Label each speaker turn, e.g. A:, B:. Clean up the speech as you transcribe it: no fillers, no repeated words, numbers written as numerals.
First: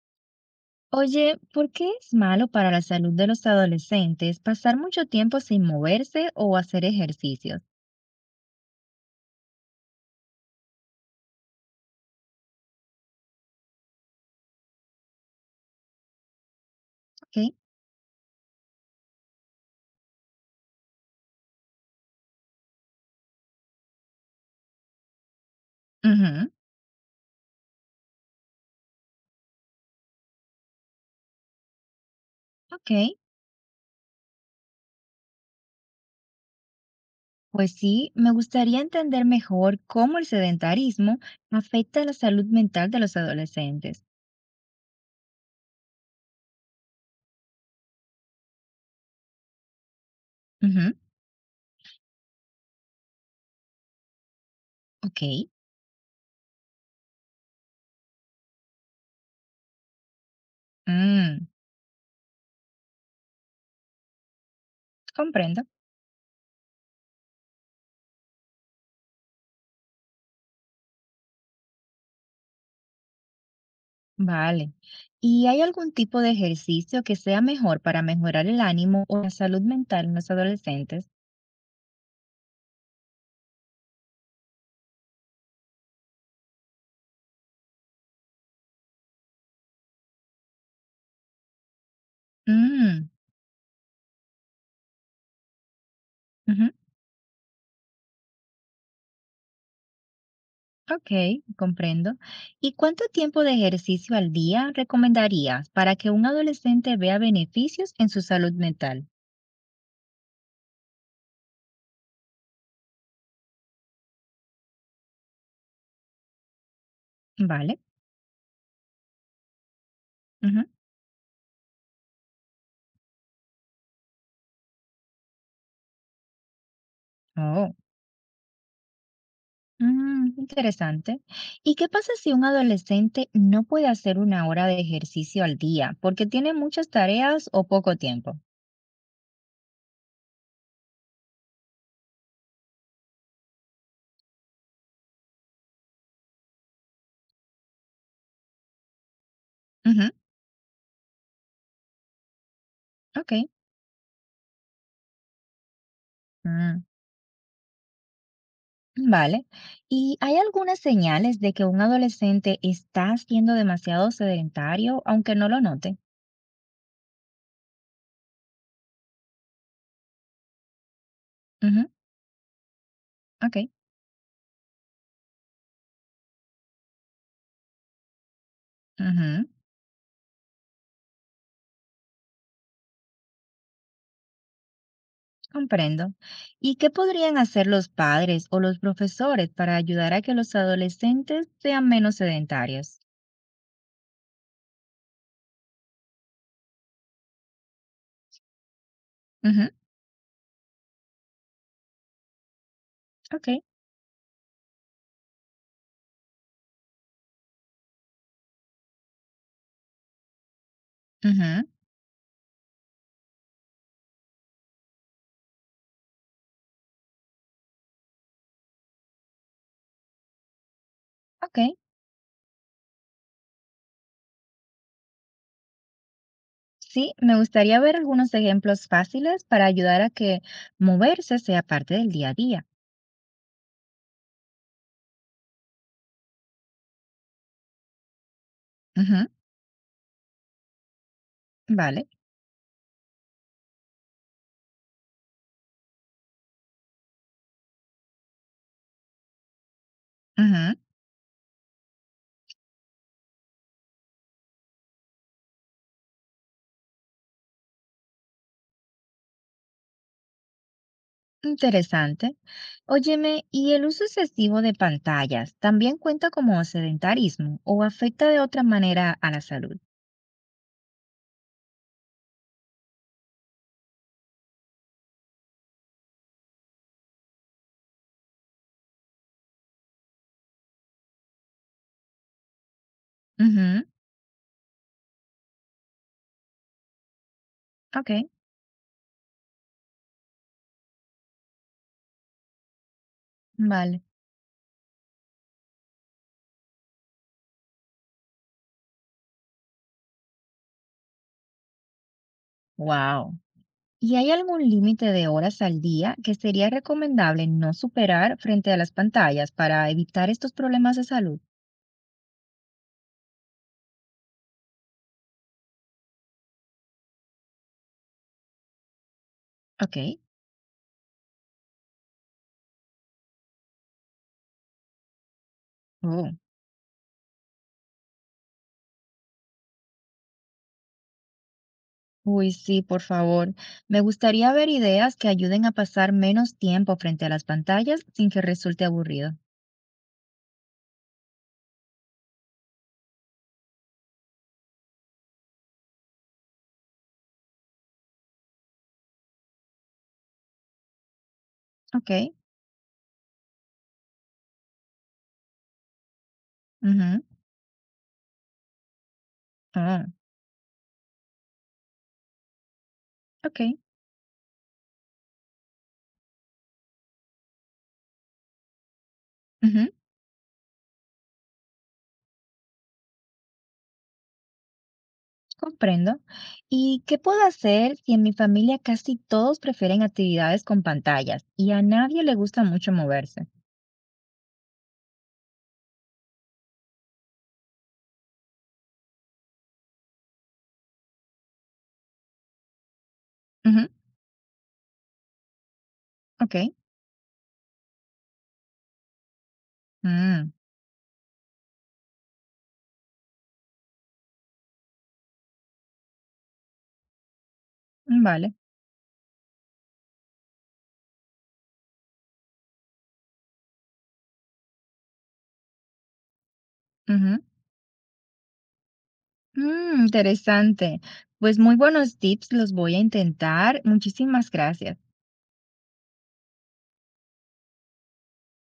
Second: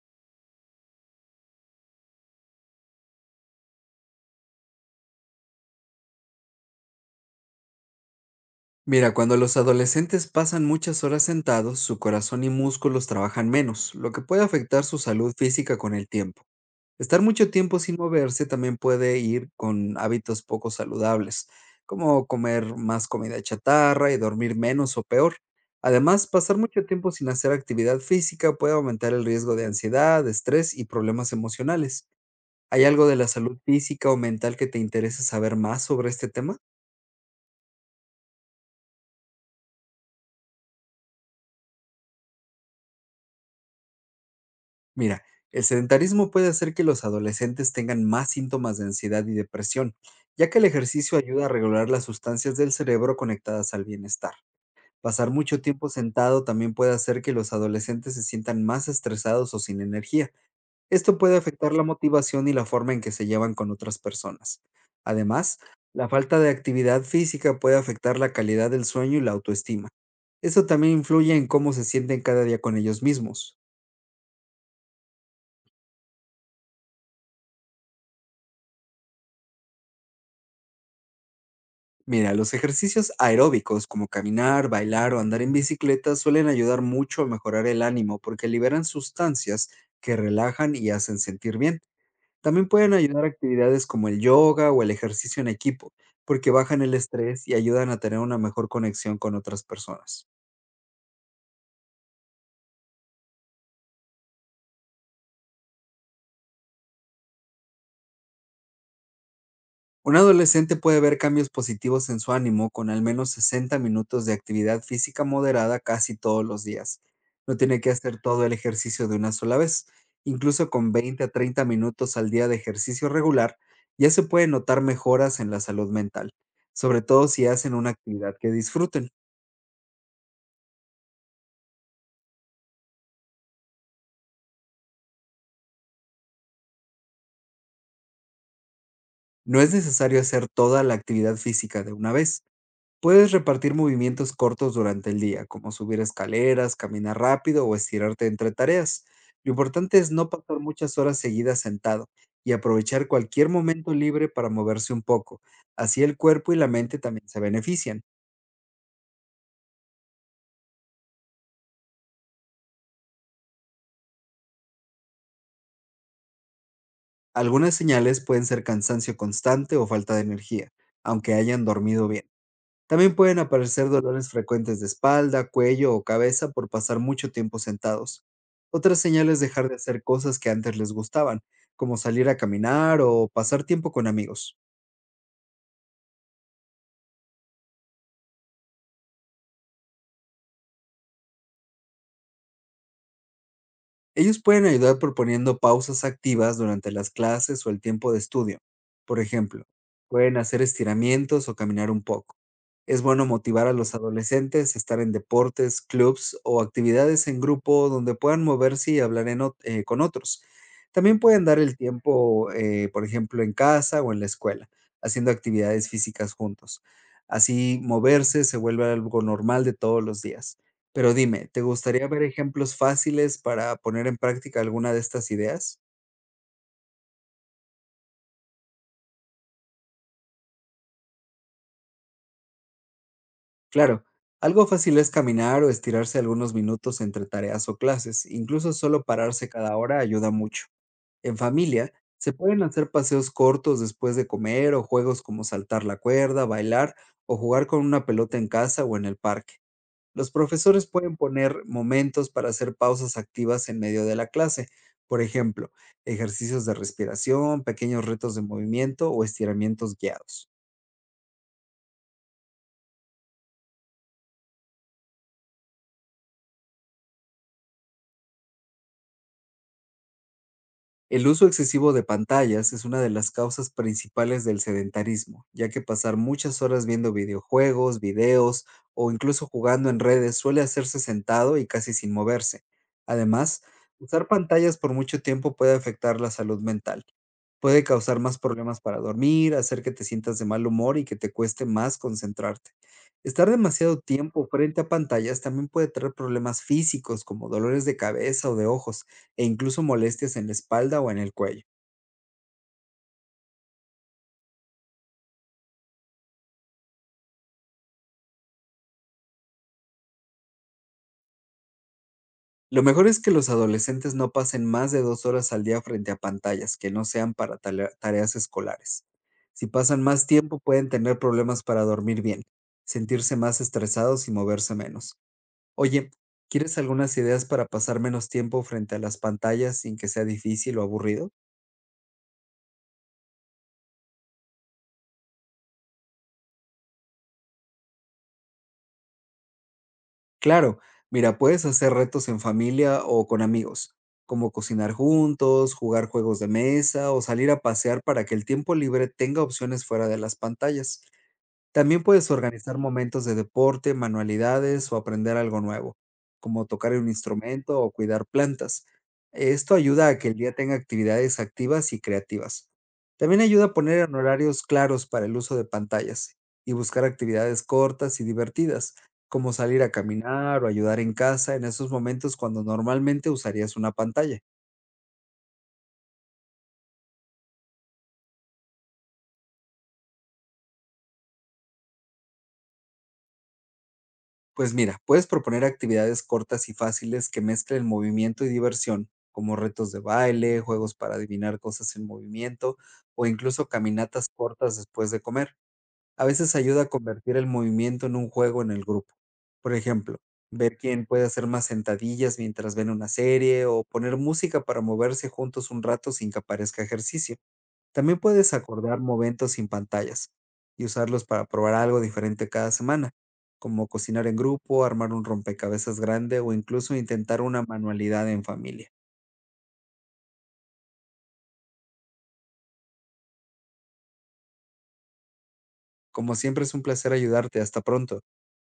A: Oye, ¿por qué es malo para la salud de los adolescentes pasar mucho tiempo sin moverse o hacer ejercicios?
B: Mira, cuando los adolescentes pasan muchas horas sentados, su corazón y músculos trabajan menos, lo que puede afectar su salud física con el tiempo. Estar mucho
A: Ok,
B: tiempo sin moverse también puede ir con hábitos poco saludables, como comer más comida chatarra y dormir menos o peor. Además,
A: ujú,
B: pasar mucho tiempo sin hacer actividad física puede aumentar el riesgo de ansiedad, estrés y problemas emocionales. ¿Hay
A: ok.
B: algo de la salud física o mental que te interese saber más sobre este tema?
A: Pues sí, me gustaría entender mejor cómo el sedentarismo afecta la salud mental de los adolescentes.
B: Mira, el sedentarismo puede hacer que los adolescentes tengan más síntomas de ansiedad y depresión, ya que el
A: Ujú,
B: ejercicio ayuda a regular las sustancias del cerebro conectadas al bienestar.
A: ok,
B: Pasar mucho tiempo sentado también puede hacer que los adolescentes se sientan más estresados o sin energía. Esto puede
A: mm,
B: afectar la motivación y la forma en que se llevan con otras personas. Además,
A: comprendo.
B: la falta de actividad física puede afectar la calidad del sueño y la autoestima. Eso también influye en cómo se sienten cada día con ellos mismos.
A: Vale. ¿Y hay algún tipo de ejercicio que sea mejor para mejorar el ánimo o la salud mental en los adolescentes?
B: Mira, los ejercicios aeróbicos como caminar, bailar o andar en bicicleta suelen ayudar mucho a mejorar el ánimo porque liberan sustancias que relajan y hacen sentir bien. También pueden
A: Mm,
B: ayudar actividades como el yoga o el ejercicio en equipo porque
A: ujú.
B: bajan el estrés y ayudan a tener una mejor conexión con otras personas.
A: Ok, comprendo. ¿Y cuánto tiempo de ejercicio al día recomendarías para que un adolescente vea beneficios en su salud mental?
B: Un adolescente puede ver cambios positivos en su ánimo con al menos 60 minutos de actividad física moderada casi todos los días. No
A: Vale.
B: tiene que hacer todo el ejercicio de una sola vez.
A: Ujú.
B: Incluso con 20 a 30 minutos al día de ejercicio regular, ya se pueden notar mejoras en la salud mental, sobre todo si hacen
A: Oh,
B: una actividad que disfruten.
A: interesante. ¿Y qué pasa si un adolescente no puede hacer una hora de ejercicio al día porque tiene muchas tareas o poco tiempo?
B: No es necesario hacer toda la actividad física de una vez. Puedes repartir movimientos cortos durante el día, como subir escaleras, caminar rápido o estirarte entre tareas. Lo importante es
A: Ujú,
B: no pasar muchas horas seguidas sentado y aprovechar
A: ok,
B: cualquier momento libre para moverse un poco. Así el cuerpo y la
A: mm,
B: mente también se benefician.
A: vale. ¿Y hay algunas señales de que un adolescente está siendo demasiado sedentario aunque no lo note?
B: Algunas señales pueden ser cansancio constante o falta de energía, aunque hayan
A: Ujú,
B: dormido bien. También pueden
A: ok.
B: aparecer dolores frecuentes de espalda, cuello o cabeza por pasar mucho tiempo sentados. Otra señal es
A: Ujú.
B: dejar de hacer cosas que antes les gustaban, como salir a caminar o pasar tiempo con amigos.
A: Comprendo. ¿Y qué podrían hacer los padres o los profesores para ayudar a que los adolescentes sean menos sedentarios?
B: Ellos pueden ayudar proponiendo pausas activas durante las clases o el tiempo de estudio. Por ejemplo,
A: Ujú,
B: pueden hacer estiramientos o caminar un poco. Es bueno
A: ok,
B: motivar a los adolescentes a estar en deportes, clubs o actividades en grupo donde puedan moverse y hablar con otros. También pueden dar
A: ujú,
B: el tiempo, por ejemplo, en casa o en la escuela, haciendo actividades físicas juntos. Así, moverse se vuelve algo normal de todos los días. Pero dime,
A: ok.
B: ¿te gustaría ver ejemplos fáciles para poner en práctica alguna de estas ideas?
A: Sí, me gustaría ver algunos ejemplos fáciles para ayudar a que moverse sea parte del día a día.
B: Claro, algo fácil es caminar o estirarse algunos minutos entre tareas o clases, incluso solo
A: Ujú,
B: pararse cada hora ayuda mucho. En familia,
A: vale.
B: se pueden hacer paseos cortos después de comer o juegos como saltar la cuerda, bailar o jugar con una pelota en casa o en el parque. Los
A: Ujú,
B: profesores pueden poner momentos para hacer pausas activas en medio de la clase, por ejemplo, ejercicios de respiración, pequeños retos de movimiento o estiramientos guiados.
A: interesante. Óyeme, ¿y el uso excesivo de pantallas también cuenta como sedentarismo o afecta de otra manera a la salud?
B: El uso excesivo de pantallas es una de las causas principales del sedentarismo, ya que pasar muchas horas viendo videojuegos, videos o incluso jugando en redes suele hacerse sentado y casi sin moverse. Además,
A: Ujú,
B: usar pantallas por mucho tiempo puede afectar la salud mental. Puede
A: ok,
B: causar más problemas para dormir, hacer que te sientas de mal humor y que te cueste más concentrarte. Estar demasiado
A: vale.
B: tiempo frente a pantallas también puede traer problemas físicos como dolores de cabeza o de ojos e incluso molestias en la espalda o en el cuello.
A: Wow. ¿Y hay algún límite de horas al día que sería recomendable no superar frente a las pantallas para evitar estos problemas de salud?
B: Lo mejor es que los adolescentes no pasen más de 2 horas al día frente a pantallas que no sean para tareas escolares. Si
A: Ok.
B: pasan más tiempo pueden tener problemas para dormir bien, sentirse más estresados y moverse menos. Oye,
A: Oh,
B: ¿quieres algunas ideas para pasar menos tiempo frente a las pantallas sin que sea difícil o aburrido?
A: uy, sí, por favor. Me gustaría ver ideas que ayuden a pasar menos tiempo frente a las pantallas sin que resulte aburrido.
B: Claro, mira, puedes hacer retos en familia o con amigos, como cocinar juntos, jugar juegos de mesa o salir a pasear para que el tiempo libre tenga opciones fuera de las pantallas. También
A: Ok,
B: puedes organizar momentos de deporte, manualidades o aprender algo nuevo, como tocar un
A: ujú,
B: instrumento o cuidar plantas. Esto
A: ah,
B: ayuda a que el día tenga actividades activas y creativas. También
A: ok.
B: ayuda a poner en horarios claros para el uso de pantallas y buscar actividades cortas y divertidas, como salir
A: Ujú,
B: a caminar o ayudar en casa en esos momentos cuando normalmente usarías una pantalla.
A: comprendo. ¿Y qué puedo hacer si en mi familia casi todos prefieren actividades con pantallas y a nadie le gusta mucho moverse?
B: Pues mira, puedes proponer actividades cortas y fáciles que mezclen movimiento y diversión, como retos de baile, juegos para adivinar cosas en movimiento o incluso
A: Ujú,
B: caminatas cortas después de comer. A
A: ok.
B: veces ayuda a convertir el movimiento en un juego en el grupo. Por ejemplo,
A: mm,
B: ver quién puede hacer más sentadillas mientras ven una serie o poner música para moverse juntos un rato sin que aparezca ejercicio. También
A: Vale.
B: puedes acordar momentos sin pantallas y usarlos para probar algo diferente cada semana, como cocinar en grupo, armar un rompecabezas grande o incluso intentar
A: Ujú.
B: una manualidad en familia.
A: Interesante. Pues muy buenos tips, los voy a intentar. Muchísimas gracias.
B: Como siempre es un placer ayudarte. Hasta pronto.